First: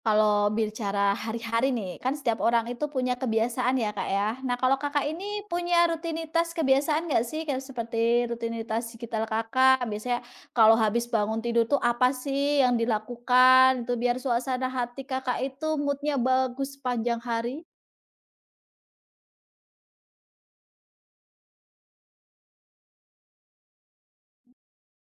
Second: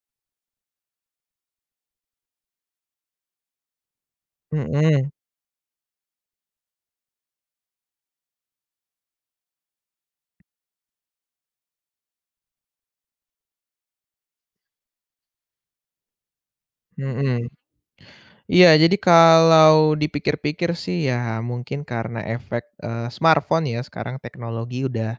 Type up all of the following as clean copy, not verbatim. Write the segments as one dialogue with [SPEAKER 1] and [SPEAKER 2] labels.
[SPEAKER 1] Kalau bicara hari-hari nih, kan setiap orang itu punya kebiasaan ya, Kak, ya. Nah, kalau Kakak
[SPEAKER 2] Mhm
[SPEAKER 1] ini punya rutinitas kebiasaan nggak sih? Kayak seperti rutinitas digital Kakak, biasanya kalau habis bangun tidur tuh apa sih yang dilakukan itu biar suasana hati Kakak itu moodnya bagus sepanjang
[SPEAKER 2] mhm.
[SPEAKER 1] hari?
[SPEAKER 2] Iya, jadi kalau dipikir-pikir sih ya mungkin karena efek, smartphone ya sekarang teknologi udah,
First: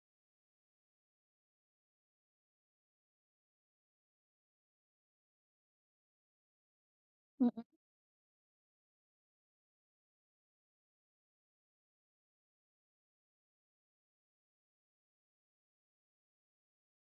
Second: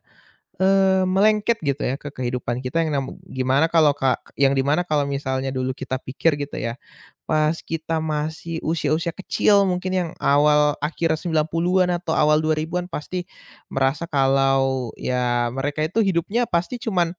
[SPEAKER 2] melengket gitu ya ke kehidupan kita yang nam gimana kalau ka yang di mana kalau misalnya dulu kita pikir gitu ya, pas
[SPEAKER 1] Mhm,
[SPEAKER 2] kita masih usia-usia kecil mungkin yang awal akhir 90-an atau awal 2000-an pasti merasa kalau ya mereka itu hidupnya pasti cuman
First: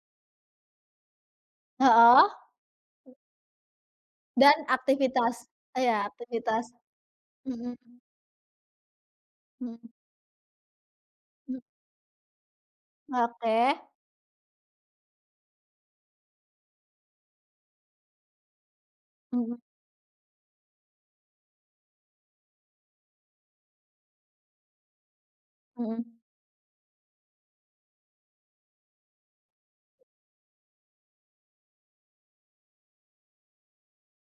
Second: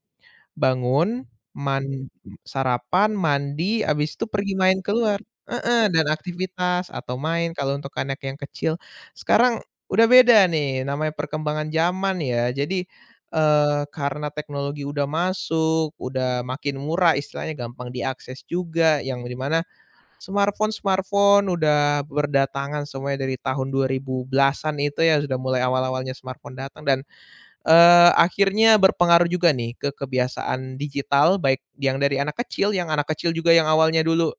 [SPEAKER 2] bangun, man
[SPEAKER 1] heeh,
[SPEAKER 2] sarapan, mandi, habis itu pergi
[SPEAKER 1] dan
[SPEAKER 2] main keluar.
[SPEAKER 1] aktivitas
[SPEAKER 2] Heeh,
[SPEAKER 1] ya
[SPEAKER 2] dan
[SPEAKER 1] aktivitas.
[SPEAKER 2] aktivitas atau main kalau untuk
[SPEAKER 1] Mhm
[SPEAKER 2] anak yang kecil. Sekarang
[SPEAKER 1] mhm
[SPEAKER 2] udah beda nih, namanya
[SPEAKER 1] mhm,
[SPEAKER 2] perkembangan zaman ya. Jadi,
[SPEAKER 1] oke,
[SPEAKER 2] karena teknologi udah masuk, udah makin murah istilahnya, gampang diakses juga, yang di
[SPEAKER 1] mhm
[SPEAKER 2] mana smartphone-smartphone udah berdatangan semuanya dari tahun 2010-an itu ya, sudah mulai
[SPEAKER 1] mhm,
[SPEAKER 2] awal-awalnya smartphone datang dan akhirnya berpengaruh juga nih ke kebiasaan digital, baik yang dari anak kecil, yang anak kecil juga yang awalnya dulu,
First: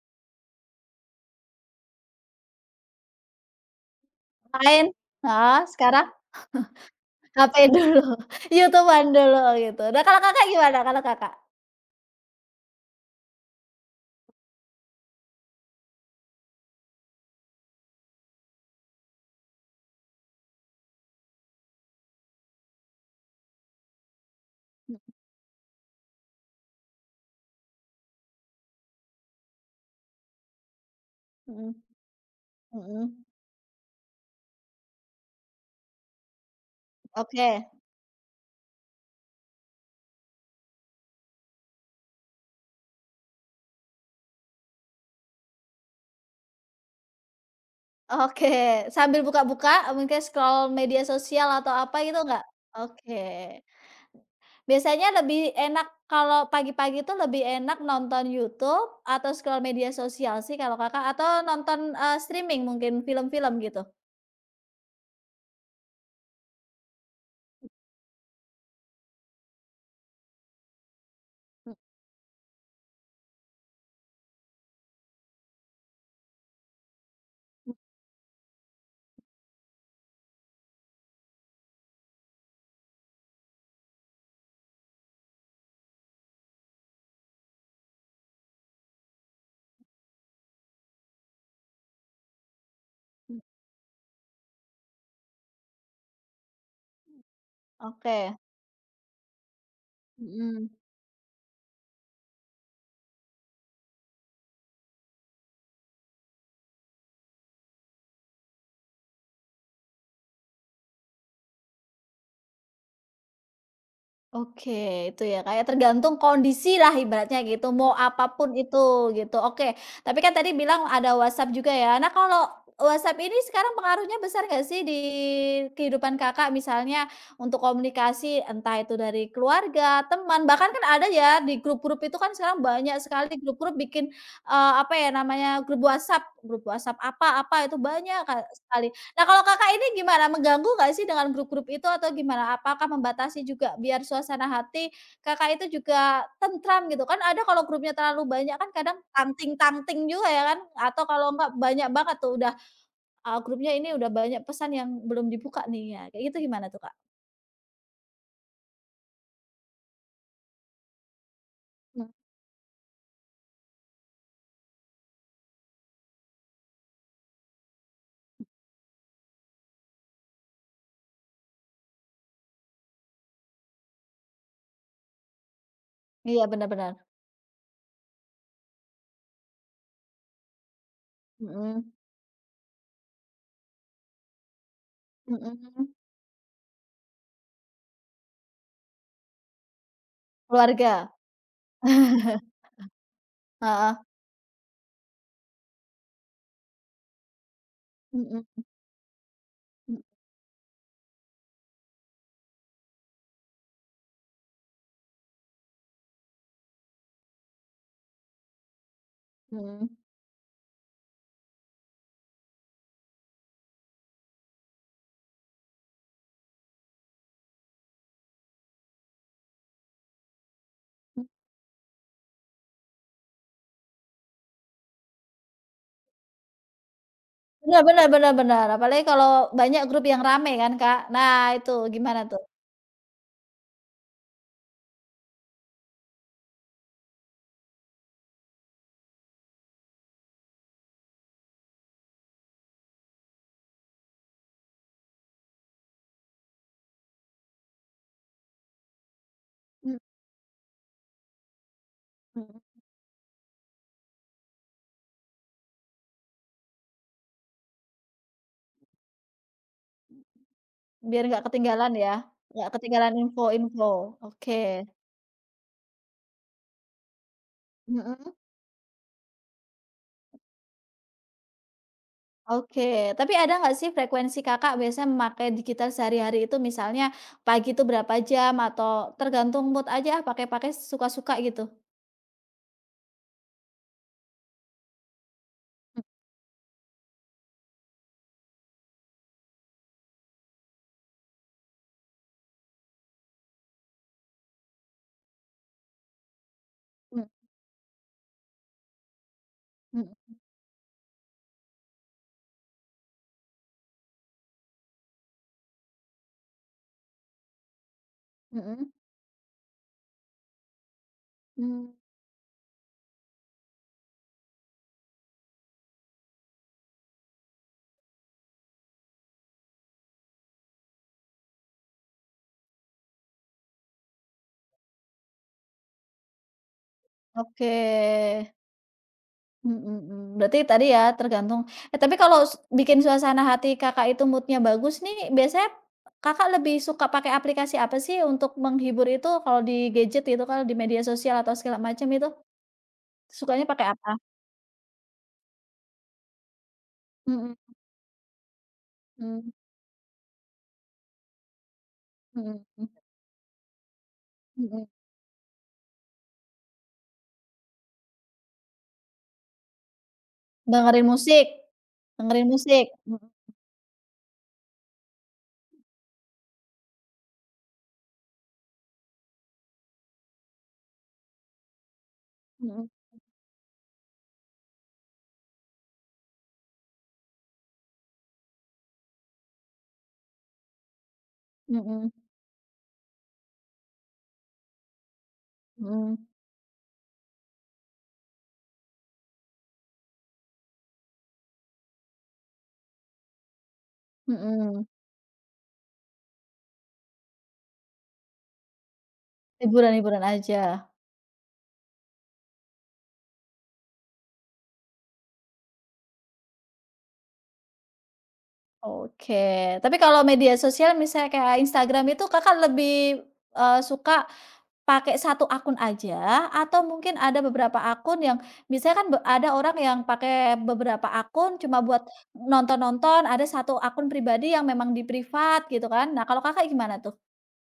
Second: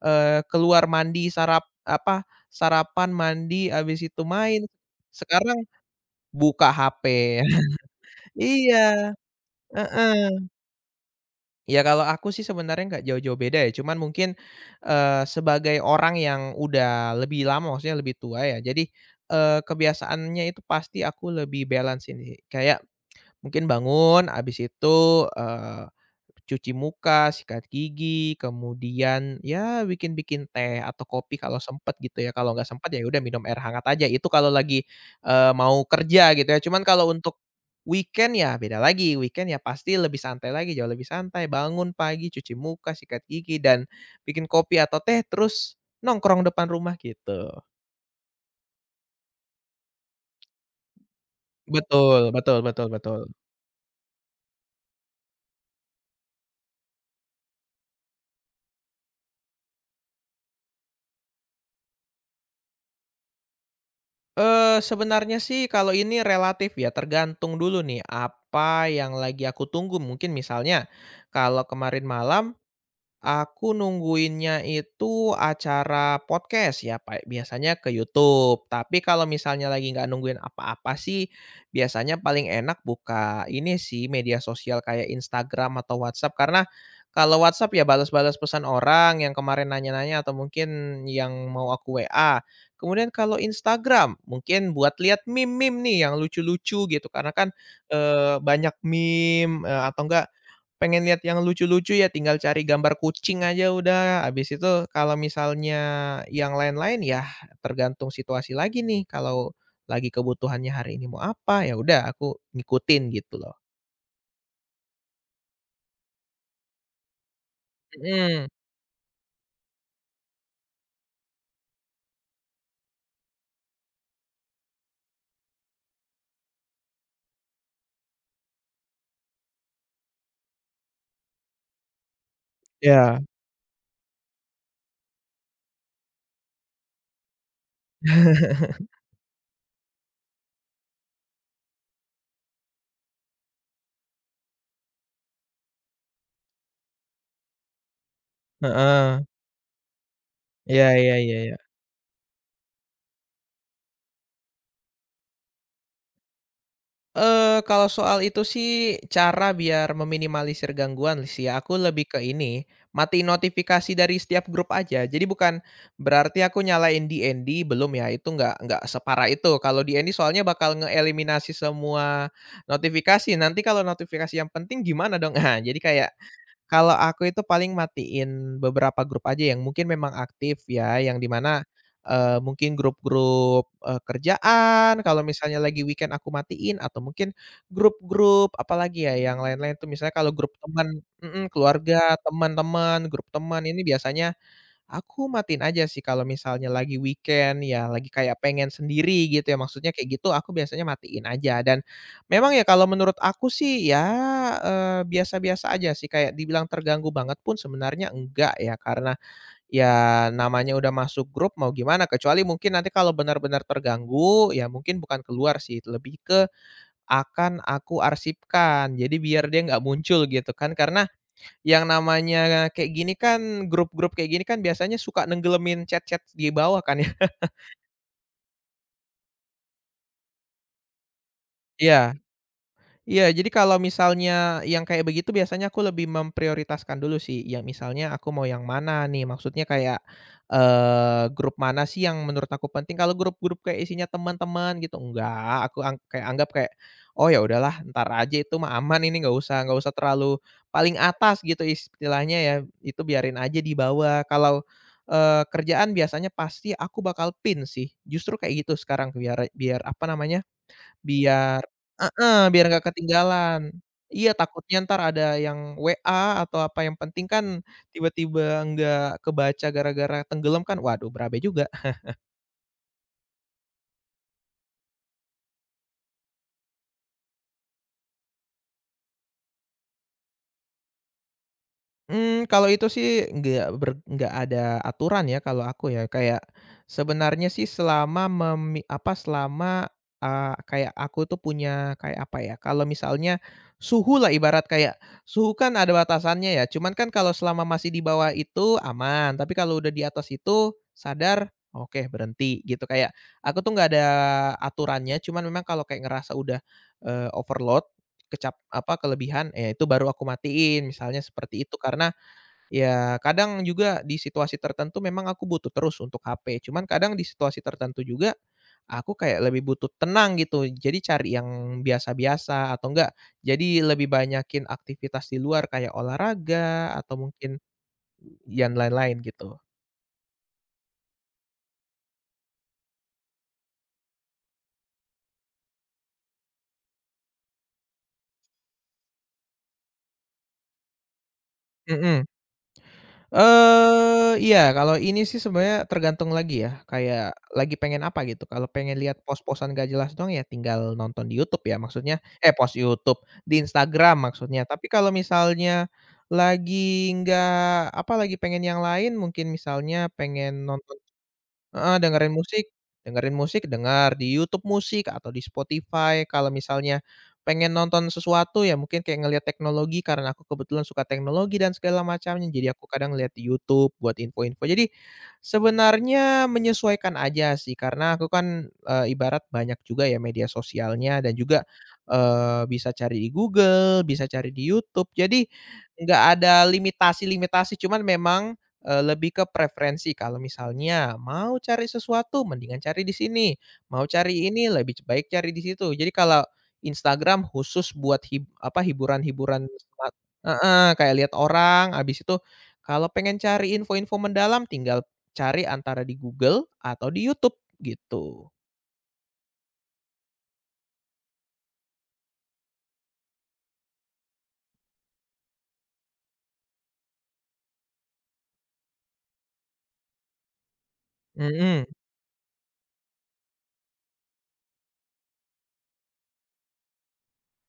[SPEAKER 2] keluar mandi, sarap apa, sarapan, mandi, habis itu main,
[SPEAKER 1] lain? Heeh,
[SPEAKER 2] sekarang
[SPEAKER 1] sekarang?
[SPEAKER 2] buka HP.
[SPEAKER 1] HP dulu, YouTube-an
[SPEAKER 2] Iya,
[SPEAKER 1] dulu gitu. Nah kalau
[SPEAKER 2] heeh.
[SPEAKER 1] Kakak gimana kalau Kakak?
[SPEAKER 2] Ya kalau aku sih sebenarnya nggak jauh-jauh beda ya, cuman mungkin, sebagai orang yang udah lebih lama, maksudnya lebih tua ya, jadi, kebiasaannya itu pasti aku lebih balance ini, kayak mungkin bangun, abis itu, eee, cuci muka, sikat gigi, kemudian ya bikin-bikin teh atau kopi kalau
[SPEAKER 1] Mhm,
[SPEAKER 2] sempet gitu ya, kalau nggak sempet ya udah
[SPEAKER 1] mhm.
[SPEAKER 2] minum air hangat aja, itu kalau lagi, mau kerja gitu ya. Cuman kalau untuk
[SPEAKER 1] Oke
[SPEAKER 2] weekend ya beda lagi, weekend ya pasti lebih santai lagi, jauh lebih santai, bangun pagi, cuci muka, sikat gigi, dan bikin kopi atau teh, terus nongkrong depan rumah gitu.
[SPEAKER 1] oke. Sambil buka-buka, mungkin scroll media sosial atau apa gitu
[SPEAKER 2] Betul
[SPEAKER 1] nggak?
[SPEAKER 2] betul betul
[SPEAKER 1] Oke.
[SPEAKER 2] betul.
[SPEAKER 1] Biasanya lebih enak kalau pagi-pagi itu lebih enak nonton YouTube atau scroll media sosial sih kalau Kakak? Atau nonton, streaming mungkin film-film gitu?
[SPEAKER 2] Sebenarnya sih kalau ini relatif ya, tergantung dulu nih apa yang lagi aku tunggu. Mungkin misalnya kalau kemarin malam aku nungguinnya itu acara podcast ya, Pak, biasanya
[SPEAKER 1] Mhm,
[SPEAKER 2] ke YouTube. Tapi kalau misalnya lagi nggak nungguin apa-apa sih, biasanya paling enak buka ini sih, media sosial kayak Instagram atau WhatsApp. Karena kalau WhatsApp ya balas-balas pesan orang yang kemarin nanya-nanya atau mungkin yang mau aku WA. Kemudian kalau Instagram, mungkin buat lihat meme-meme nih yang lucu-lucu gitu, karena kan,
[SPEAKER 1] oke,
[SPEAKER 2] banyak meme, atau enggak,
[SPEAKER 1] mhm.
[SPEAKER 2] pengen lihat yang lucu-lucu ya tinggal cari gambar kucing aja udah, habis itu kalau misalnya yang lain-lain ya tergantung situasi lagi nih, kalau lagi kebutuhannya hari ini mau apa, ya udah aku ngikutin gitu loh.
[SPEAKER 1] Oke, itu ya, kayak tergantung kondisi lah ibaratnya gitu, mau
[SPEAKER 2] Mhm.
[SPEAKER 1] apapun itu, gitu. Oke, tapi kan tadi bilang ada WhatsApp juga ya. Nah, kalau WhatsApp ini sekarang pengaruhnya besar nggak sih di kehidupan Kakak? Misalnya untuk komunikasi, entah itu dari keluarga, teman, bahkan kan ada ya di grup-grup itu kan sekarang banyak
[SPEAKER 2] Iya.
[SPEAKER 1] sekali grup-grup bikin, apa ya namanya, grup WhatsApp apa apa, itu banyak sekali. Nah, kalau Kakak ini gimana? Mengganggu nggak sih dengan grup-grup itu atau gimana? Apakah membatasi juga biar suasana hati Kakak itu juga tentram gitu? Kan ada kalau grupnya terlalu banyak kan kadang
[SPEAKER 2] Heeh.
[SPEAKER 1] tangting-tangting juga ya kan?
[SPEAKER 2] Iya
[SPEAKER 1] Atau
[SPEAKER 2] iya
[SPEAKER 1] kalau
[SPEAKER 2] iya
[SPEAKER 1] nggak
[SPEAKER 2] iya.
[SPEAKER 1] banyak banget tuh udah, grupnya ini udah banyak pesan yang belum dibuka nih ya, kayak gitu gimana tuh, Kak?
[SPEAKER 2] Kalau soal itu sih, cara biar meminimalisir gangguan sih ya, aku lebih
[SPEAKER 1] Mmm,
[SPEAKER 2] ke ini, matiin notifikasi dari setiap grup aja. Jadi bukan berarti aku nyalain DND, belum ya, itu nggak separah itu. Kalau DND soalnya bakal ngeeliminasi semua notifikasi, nanti kalau notifikasi yang penting gimana dong? Nah, jadi kayak
[SPEAKER 1] iya benar-benar.
[SPEAKER 2] kalau aku itu paling matiin beberapa grup aja yang mungkin memang aktif ya, yang di mana, mungkin grup-grup, kerjaan, kalau
[SPEAKER 1] Mhm
[SPEAKER 2] misalnya lagi
[SPEAKER 1] mhm.
[SPEAKER 2] weekend aku matiin atau mungkin grup-grup apalagi ya yang lain-lain tuh misalnya kalau grup teman,
[SPEAKER 1] Keluarga.
[SPEAKER 2] mhm, keluarga, teman-teman, grup teman ini
[SPEAKER 1] Heeh.
[SPEAKER 2] biasanya aku matiin aja sih kalau misalnya lagi weekend, ya lagi kayak
[SPEAKER 1] Mhm
[SPEAKER 2] pengen sendiri gitu ya, maksudnya
[SPEAKER 1] mhm
[SPEAKER 2] kayak gitu aku biasanya matiin aja dan memang ya kalau menurut aku sih ya, biasa-biasa aja sih kayak dibilang terganggu banget pun sebenarnya enggak ya, karena
[SPEAKER 1] mhm.
[SPEAKER 2] ya namanya udah masuk grup mau gimana, kecuali mungkin nanti kalau benar-benar terganggu, ya mungkin bukan keluar sih, lebih ke akan aku arsipkan. Jadi biar dia nggak muncul gitu kan, karena yang namanya kayak gini kan grup-grup kayak gini kan biasanya suka nenggelemin chat-chat di bawah kan ya.
[SPEAKER 1] Bener bener bener bener, apalagi kalau banyak grup yang rame kan, Kak. Nah itu
[SPEAKER 2] Iya.
[SPEAKER 1] gimana tuh?
[SPEAKER 2] Iya, jadi kalau misalnya yang kayak begitu biasanya aku lebih memprioritaskan dulu sih, yang misalnya aku mau yang mana nih, maksudnya kayak, grup mana sih yang menurut aku penting, kalau grup-grup kayak isinya teman-teman gitu, enggak, aku kayak anggap kayak, "Oh ya udahlah ntar aja itu mah aman ini nggak usah terlalu paling atas gitu istilahnya ya,
[SPEAKER 1] Mhm,
[SPEAKER 2] itu biarin aja di bawah." Kalau, kerjaan biasanya pasti aku bakal pin sih, justru kayak gitu sekarang biar biar apa namanya,
[SPEAKER 1] biar nggak
[SPEAKER 2] Biar
[SPEAKER 1] ketinggalan ya,
[SPEAKER 2] heeh, biar
[SPEAKER 1] nggak
[SPEAKER 2] nggak
[SPEAKER 1] ketinggalan
[SPEAKER 2] ketinggalan.
[SPEAKER 1] info-info.
[SPEAKER 2] Iya,
[SPEAKER 1] Oke,
[SPEAKER 2] takutnya entar ada yang WA atau apa, yang penting kan
[SPEAKER 1] mhm,
[SPEAKER 2] tiba-tiba nggak kebaca gara-gara tenggelam kan, waduh berabe juga.
[SPEAKER 1] oke. Tapi ada nggak sih frekuensi Kakak biasanya memakai digital sehari-hari itu misalnya pagi itu berapa jam atau tergantung mood aja ah, pakai-pakai suka-suka gitu?
[SPEAKER 2] Kalau itu sih nggak ada aturan ya kalau aku ya, kayak sebenarnya sih selama selama, kayak aku tuh punya kayak apa ya, kalau misalnya suhulah ibarat kayak suhu kan ada batasannya ya, cuman kan
[SPEAKER 1] Mhm
[SPEAKER 2] kalau selama masih di bawah itu aman, tapi kalau udah di
[SPEAKER 1] mhm
[SPEAKER 2] atas itu sadar, oke berhenti gitu. Kayak aku tuh nggak ada aturannya, cuman memang kalau kayak ngerasa udah, overload,
[SPEAKER 1] mhm mhm,
[SPEAKER 2] kelebihan, ya itu baru aku matiin, misalnya seperti itu.
[SPEAKER 1] mmm,
[SPEAKER 2] Karena ya, kadang juga di situasi tertentu memang aku butuh terus untuk HP, cuman kadang di situasi tertentu juga, aku kayak lebih butuh tenang gitu. Jadi cari yang biasa-biasa atau enggak, jadi lebih banyakin aktivitas di luar kayak olahraga atau mungkin
[SPEAKER 1] oke.
[SPEAKER 2] yang lain-lain gitu.
[SPEAKER 1] Mhm mhm. Berarti tadi ya tergantung eh, tapi kalau bikin suasana hati Kakak itu mood-nya bagus nih, biasanya Kakak lebih suka pakai aplikasi apa sih untuk menghibur itu kalau di gadget itu kalau di media sosial atau segala macam
[SPEAKER 2] Mhm.
[SPEAKER 1] itu, sukanya pakai apa?
[SPEAKER 2] Iya, kalau ini sih sebenarnya tergantung lagi ya, kayak
[SPEAKER 1] Mhm
[SPEAKER 2] lagi pengen apa gitu, kalau pengen lihat
[SPEAKER 1] mhm
[SPEAKER 2] pos-posan nggak jelas doang ya tinggal nonton di YouTube ya maksudnya eh,
[SPEAKER 1] mhm
[SPEAKER 2] pos
[SPEAKER 1] mhm
[SPEAKER 2] YouTube, di Instagram maksudnya.
[SPEAKER 1] mhm.
[SPEAKER 2] Tapi kalau misalnya lagi nggak apa, lagi pengen yang lain mungkin misalnya pengen nonton.
[SPEAKER 1] Dengerin musik
[SPEAKER 2] Heeh, dengerin
[SPEAKER 1] dengerin
[SPEAKER 2] musik,
[SPEAKER 1] musik? Mhm
[SPEAKER 2] dengerin musik dengar di YouTube musik atau di Spotify. Kalau misalnya pengen nonton sesuatu ya mungkin kayak ngelihat teknologi karena aku kebetulan suka teknologi dan segala macamnya, jadi
[SPEAKER 1] mhm
[SPEAKER 2] aku kadang lihat di YouTube buat info-info. Jadi sebenarnya menyesuaikan aja sih karena aku kan, ibarat banyak juga ya media sosialnya dan juga,
[SPEAKER 1] mhm
[SPEAKER 2] bisa cari di Google, bisa cari di YouTube. Jadi
[SPEAKER 1] mhm
[SPEAKER 2] nggak ada limitasi-limitasi, cuman memang lebih ke preferensi kalau misalnya mau cari sesuatu mendingan cari di sini, mau cari ini
[SPEAKER 1] mhm.
[SPEAKER 2] lebih baik cari di situ. Jadi kalau Instagram khusus buat hiburan-hiburan selat,
[SPEAKER 1] Hiburan-hiburan aja.
[SPEAKER 2] heeh, kayak lihat orang, habis itu kalau pengen cari info-info mendalam tinggal cari antara di Google atau di YouTube gitu.
[SPEAKER 1] Oke. Tapi kalau media sosial misalnya kayak Instagram itu Kakak lebih, suka pakai satu akun aja atau mungkin ada beberapa akun yang misalnya kan ada orang yang pakai beberapa akun cuma
[SPEAKER 2] Mhm.
[SPEAKER 1] buat nonton-nonton, ada satu akun pribadi yang memang di privat gitu kan. Nah, kalau Kakak gimana tuh?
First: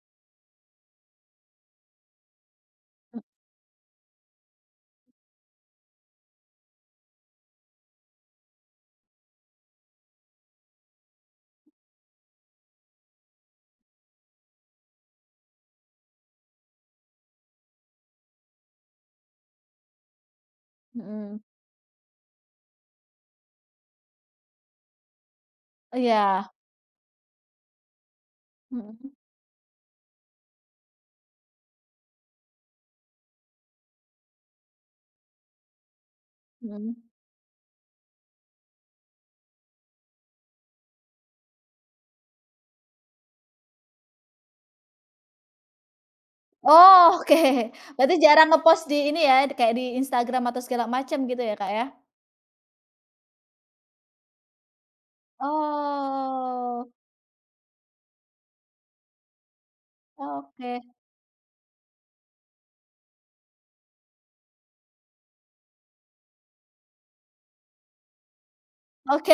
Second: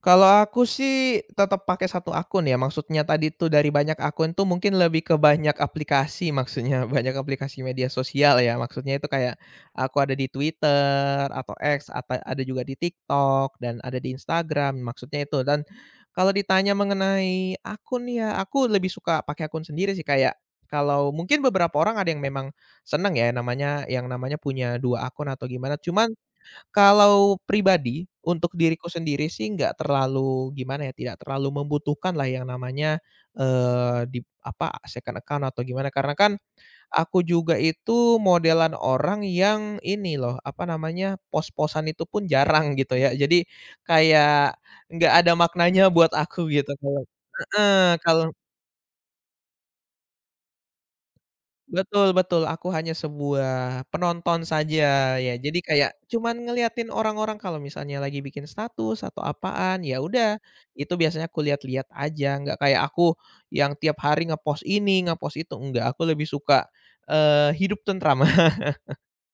[SPEAKER 2] Kalau aku sih tetap pakai satu akun ya, maksudnya tadi tuh dari banyak akun tuh mungkin lebih ke banyak aplikasi maksudnya, banyak aplikasi media sosial ya, maksudnya itu kayak aku ada di Twitter atau X, atau ada juga di TikTok dan ada di Instagram, maksudnya itu. Dan kalau ditanya mengenai akun ya, aku lebih suka pakai akun sendiri sih, kayak kalau
[SPEAKER 1] Mhm.
[SPEAKER 2] mungkin beberapa orang ada yang memang seneng ya yang namanya punya 2 akun atau gimana, cuman
[SPEAKER 1] Iya.
[SPEAKER 2] kalau pribadi, untuk diriku
[SPEAKER 1] Mhm
[SPEAKER 2] sendiri sih nggak terlalu gimana ya, tidak terlalu membutuhkan lah yang namanya, eee, di second account atau gimana. Karena kan
[SPEAKER 1] mhm.
[SPEAKER 2] aku juga itu modelan orang yang ini loh, apa namanya, pos-posan itu pun jarang gitu ya. Jadi kayak nggak ada maknanya buat aku gitu kalau
[SPEAKER 1] Oh, oke.
[SPEAKER 2] heeh,
[SPEAKER 1] Berarti
[SPEAKER 2] kalau
[SPEAKER 1] jarang ngepost di ini ya, kayak di Instagram atau segala macam gitu ya, Kak, ya?
[SPEAKER 2] betul betul, aku hanya sebuah penonton saja ya. Jadi kayak cuman
[SPEAKER 1] Oh,
[SPEAKER 2] ngeliatin orang-orang kalau misalnya lagi bikin status atau apaan, ya udah
[SPEAKER 1] oke.
[SPEAKER 2] itu biasanya aku lihat-lihat aja, nggak kayak aku yang tiap hari nge ini, nge itu, enggak, aku lebih suka, hidup tentram.
[SPEAKER 1] Oke,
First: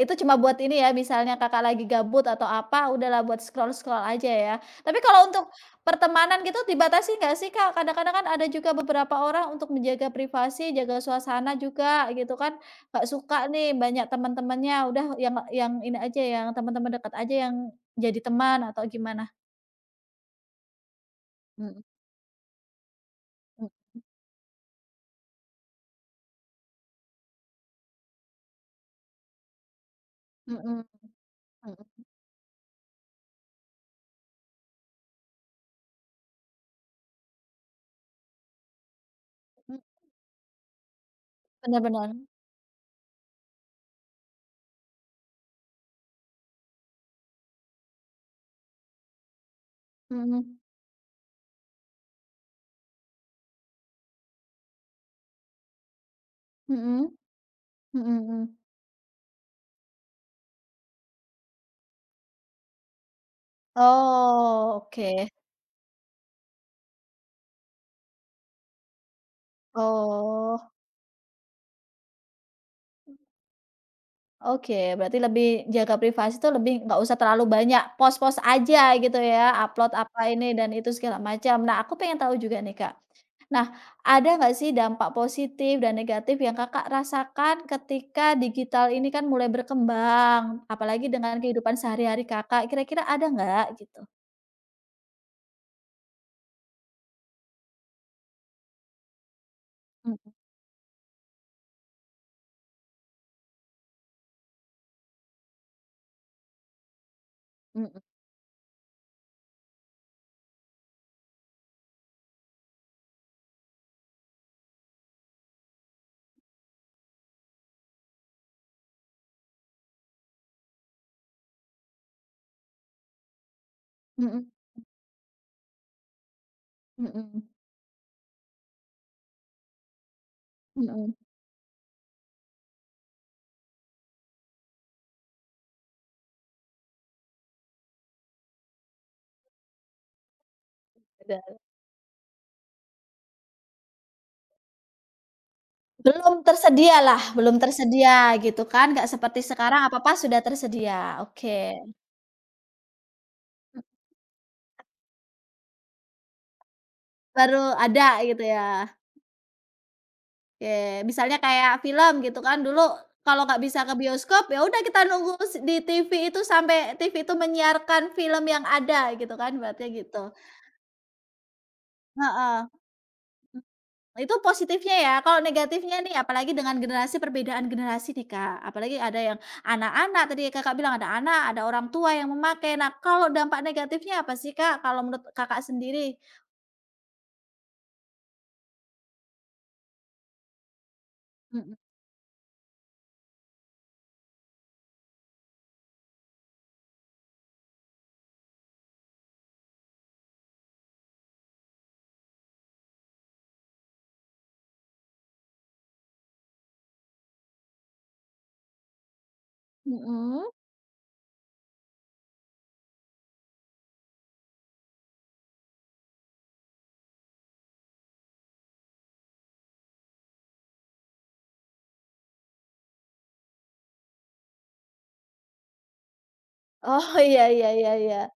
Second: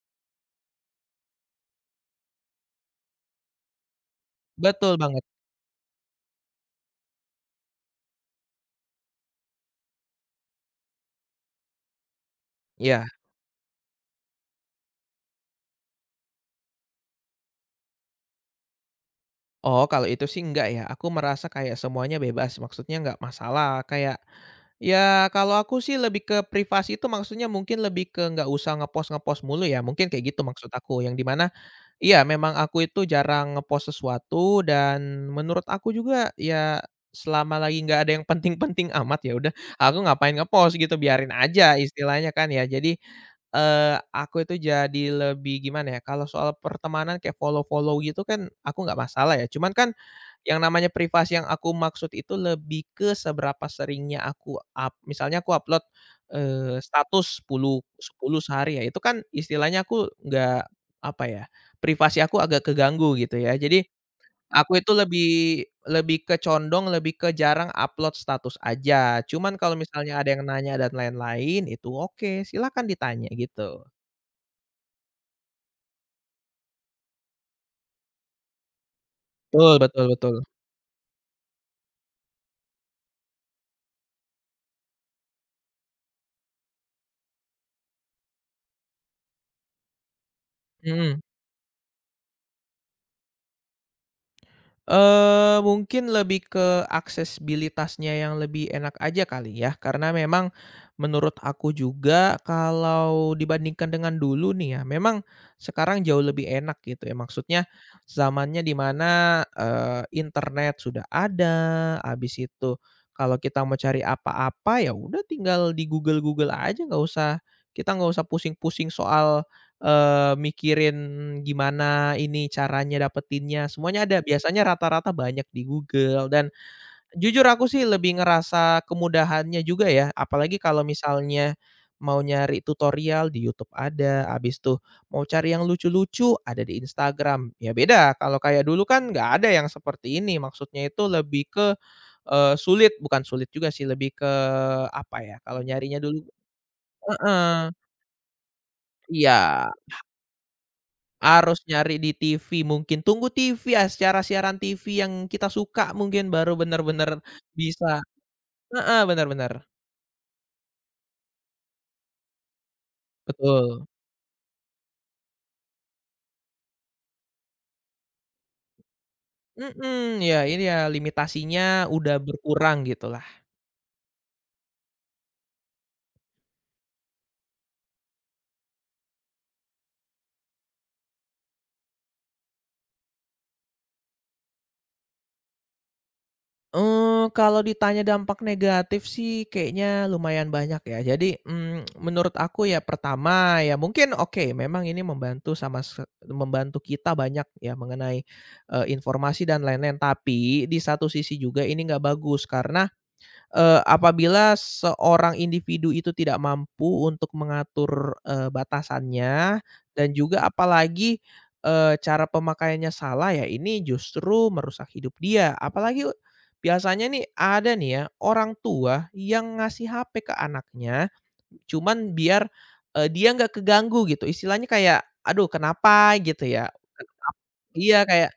[SPEAKER 1] itu cuma buat ini ya, misalnya Kakak lagi gabut atau apa, udahlah buat scroll-scroll aja ya.
[SPEAKER 2] Betul
[SPEAKER 1] Tapi
[SPEAKER 2] banget,
[SPEAKER 1] kalau untuk pertemanan gitu dibatasi nggak sih, Kak? Kadang-kadang kan ada juga beberapa orang untuk menjaga privasi, jaga suasana juga gitu kan.
[SPEAKER 2] ya.
[SPEAKER 1] Nggak suka nih banyak teman-temannya, udah yang ini aja, yang teman-teman dekat aja yang jadi teman atau gimana?
[SPEAKER 2] Oh, kalau itu sih enggak ya, aku merasa kayak
[SPEAKER 1] Mhm,
[SPEAKER 2] semuanya bebas, maksudnya enggak
[SPEAKER 1] mmm,
[SPEAKER 2] masalah, kayak, ya kalau aku sih lebih ke privasi itu maksudnya mungkin lebih ke nggak usah ngepost-ngepost mulu ya, mungkin kayak gitu
[SPEAKER 1] mhm,
[SPEAKER 2] maksud
[SPEAKER 1] mhm,
[SPEAKER 2] aku, yang di mana iya, memang aku itu jarang ngepost sesuatu dan menurut aku juga ya selama lagi nggak ada yang penting-penting amat ya udah aku ngapain ngepost gitu, biarin aja
[SPEAKER 1] bener bener,
[SPEAKER 2] istilahnya kan ya. Jadi, aku itu jadi lebih gimana ya, kalau soal pertemanan kayak follow-follow gitu kan aku nggak masalah ya, cuman kan yang
[SPEAKER 1] mhm,
[SPEAKER 2] namanya privasi yang aku maksud itu lebih ke seberapa seringnya aku up misalnya aku upload,
[SPEAKER 1] mhm,
[SPEAKER 2] status 10,
[SPEAKER 1] mhm
[SPEAKER 2] 10
[SPEAKER 1] mhm.
[SPEAKER 2] sehari ya, itu kan istilahnya aku nggak apa ya, privasi aku agak keganggu gitu ya. Jadi, aku
[SPEAKER 1] Oh,
[SPEAKER 2] itu
[SPEAKER 1] oke.
[SPEAKER 2] lebih lebih ke condong, lebih ke jarang upload status aja. Cuman kalau misalnya ada yang
[SPEAKER 1] Oh.
[SPEAKER 2] nanya dan lain-lain, itu oke, silakan ditanya gitu.
[SPEAKER 1] Oke, berarti lebih jaga privasi tuh lebih nggak usah terlalu banyak, post-post aja gitu ya,
[SPEAKER 2] Betul
[SPEAKER 1] upload
[SPEAKER 2] betul
[SPEAKER 1] apa
[SPEAKER 2] betul.
[SPEAKER 1] ini dan itu segala macam. Nah, aku pengen tahu juga nih, Kak. Nah, ada nggak sih dampak positif dan negatif yang Kakak rasakan ketika digital ini kan mulai berkembang, apalagi
[SPEAKER 2] Mhm.
[SPEAKER 1] dengan kehidupan sehari-hari Kakak, kira-kira ada nggak gitu?
[SPEAKER 2] Mungkin lebih ke aksesibilitasnya yang lebih enak aja kali ya, karena
[SPEAKER 1] Mhm
[SPEAKER 2] memang menurut aku juga kalau dibandingkan dengan dulu nih ya, memang sekarang jauh lebih enak gitu ya. Maksudnya
[SPEAKER 1] mhm
[SPEAKER 2] zamannya di mana, internet sudah ada, habis itu kalau kita mau cari apa-apa, ya udah tinggal di google-google aja, nggak usah kita nggak usah pusing-pusing soal mikirin gimana ini caranya dapetinnya, semuanya ada.
[SPEAKER 1] mhm
[SPEAKER 2] Biasanya rata-rata banyak di Google dan jujur
[SPEAKER 1] mhm
[SPEAKER 2] aku sih lebih ngerasa kemudahannya juga ya, apalagi kalau
[SPEAKER 1] mhm.
[SPEAKER 2] misalnya mau nyari tutorial di YouTube ada, habis tuh mau cari yang lucu-lucu ada di Instagram. Ya beda kalau kayak dulu kan nggak ada yang seperti ini, maksudnya itu
[SPEAKER 1] Benar.
[SPEAKER 2] lebih ke, sulit bukan sulit juga sih, lebih ke apa ya, kalau nyarinya dulu
[SPEAKER 1] Belum tersedialah, belum
[SPEAKER 2] heeh,
[SPEAKER 1] tersedia gitu kan, nggak seperti
[SPEAKER 2] iya.
[SPEAKER 1] sekarang apa-apa sudah tersedia, oke.
[SPEAKER 2] Harus nyari di TV mungkin, tunggu TV, acara siaran TV yang kita suka mungkin baru bener-bener
[SPEAKER 1] Baru
[SPEAKER 2] bisa
[SPEAKER 1] ada gitu ya,
[SPEAKER 2] heeh, bener bener,
[SPEAKER 1] oke. Misalnya kayak film gitu kan, dulu kalau nggak bisa
[SPEAKER 2] betul.
[SPEAKER 1] ke bioskop, ya udah kita nunggu di TV itu sampai TV itu menyiarkan film yang ada gitu kan, berarti
[SPEAKER 2] Mhm,
[SPEAKER 1] gitu.
[SPEAKER 2] ya ini ya limitasinya udah
[SPEAKER 1] Heeh,
[SPEAKER 2] berkurang gitulah.
[SPEAKER 1] itu positifnya ya, kalau negatifnya nih apalagi dengan generasi perbedaan generasi nih, Kak, apalagi ada yang anak-anak tadi Kakak bilang ada anak, ada orang tua yang memakai. Nah, kalau dampak negatifnya apa sih, Kak, kalau menurut Kakak sendiri?
[SPEAKER 2] Kalau ditanya dampak negatif sih kayaknya lumayan banyak ya. Jadi,
[SPEAKER 1] Mhm
[SPEAKER 2] menurut aku ya pertama ya mungkin oke memang ini membantu sama se membantu kita banyak ya mengenai, informasi dan lain-lain, tapi di satu sisi juga ini nggak bagus karena apabila seorang individu itu tidak mampu untuk mengatur, batasannya dan juga
[SPEAKER 1] mhm.
[SPEAKER 2] apalagi, cara pemakaiannya salah ya ini justru merusak hidup dia. Apalagi biasanya nih ada nih ya orang tua yang ngasih HP ke anaknya cuman biar, dia nggak keganggu gitu, istilahnya kayak, "Aduh kenapa?" gitu ya.
[SPEAKER 1] Oh, iya iya iya
[SPEAKER 2] iya
[SPEAKER 1] iya.
[SPEAKER 2] kayak,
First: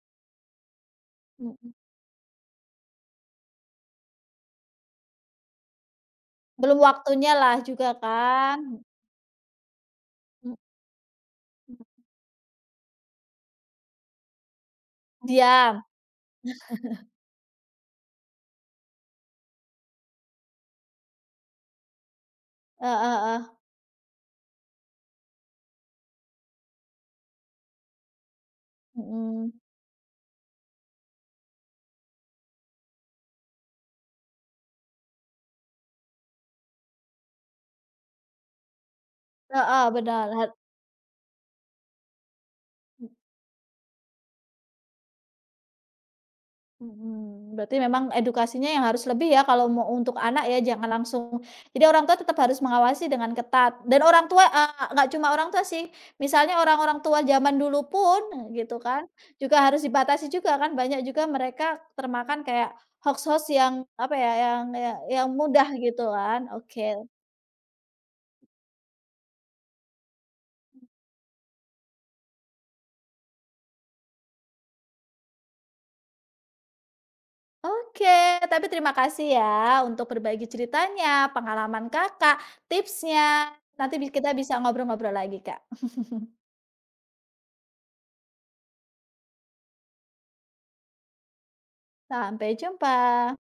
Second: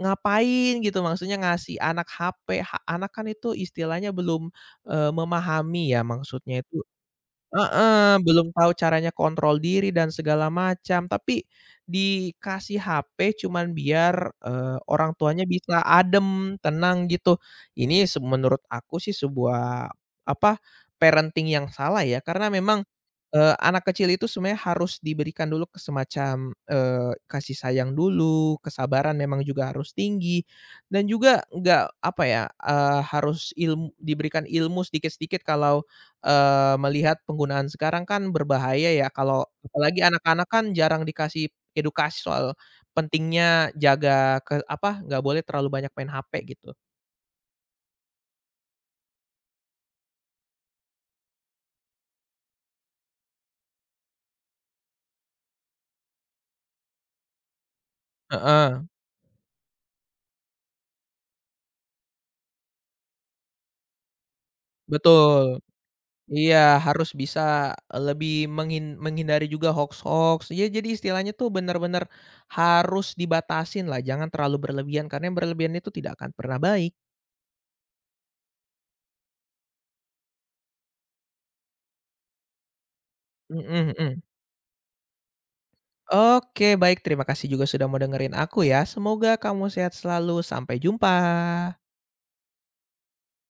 [SPEAKER 2] "Ngapain?" gitu, maksudnya
[SPEAKER 1] Mhm.
[SPEAKER 2] ngasih anak HP, anak kan itu istilahnya belum, memahami ya maksudnya
[SPEAKER 1] Belum
[SPEAKER 2] itu
[SPEAKER 1] waktunya lah juga
[SPEAKER 2] heeh, belum
[SPEAKER 1] kan,
[SPEAKER 2] tahu caranya kontrol diri dan segala
[SPEAKER 1] mmm,
[SPEAKER 2] macam, tapi dikasih HP cuman biar, orang tuanya
[SPEAKER 1] diam,
[SPEAKER 2] bisa adem, tenang gitu. Ini menurut aku sih sebuah, apa, parenting yang salah ya, karena memang,
[SPEAKER 1] heeh heeh,
[SPEAKER 2] anak kecil itu sebenarnya harus diberikan dulu ke semacam, kasih sayang dulu, kesabaran memang
[SPEAKER 1] mhm,
[SPEAKER 2] juga harus tinggi, dan juga nggak, apa ya, harus ilm diberikan ilmu sedikit-sedikit kalau melihat penggunaan sekarang kan berbahaya ya kalau
[SPEAKER 1] heeh,
[SPEAKER 2] apalagi
[SPEAKER 1] benar,
[SPEAKER 2] anak-anak kan jarang dikasih edukasi soal pentingnya nggak boleh terlalu banyak main HP gitu.
[SPEAKER 1] mhm, berarti memang edukasinya yang harus lebih ya kalau mau untuk anak ya, jangan langsung jadi orang tua tetap harus mengawasi dengan ketat dan orang tua, nggak cuma orang tua sih, misalnya orang-orang tua zaman dulu pun, gitu
[SPEAKER 2] Heeh,
[SPEAKER 1] kan, juga harus dibatasi juga kan, banyak juga mereka termakan kayak hoaks-hoaks yang, apa ya yang
[SPEAKER 2] betul.
[SPEAKER 1] mudah gitu kan,
[SPEAKER 2] Iya,
[SPEAKER 1] oke.
[SPEAKER 2] harus bisa, lebih menghindari juga hoaks-hoaks. Ya jadi istilahnya tuh bener-bener harus dibatasin lah, jangan terlalu berlebihan karena yang berlebihan itu tidak akan pernah baik.
[SPEAKER 1] Oke, tapi terima kasih ya untuk berbagi ceritanya, pengalaman Kakak, tipsnya.
[SPEAKER 2] Mhm
[SPEAKER 1] Nanti
[SPEAKER 2] mhm.
[SPEAKER 1] kita bisa ngobrol-ngobrol lagi, Kak.
[SPEAKER 2] Oke baik, terima kasih juga sudah mau dengerin aku ya. Semoga kamu sehat selalu, sampai jumpa.
[SPEAKER 1] Sampai jumpa.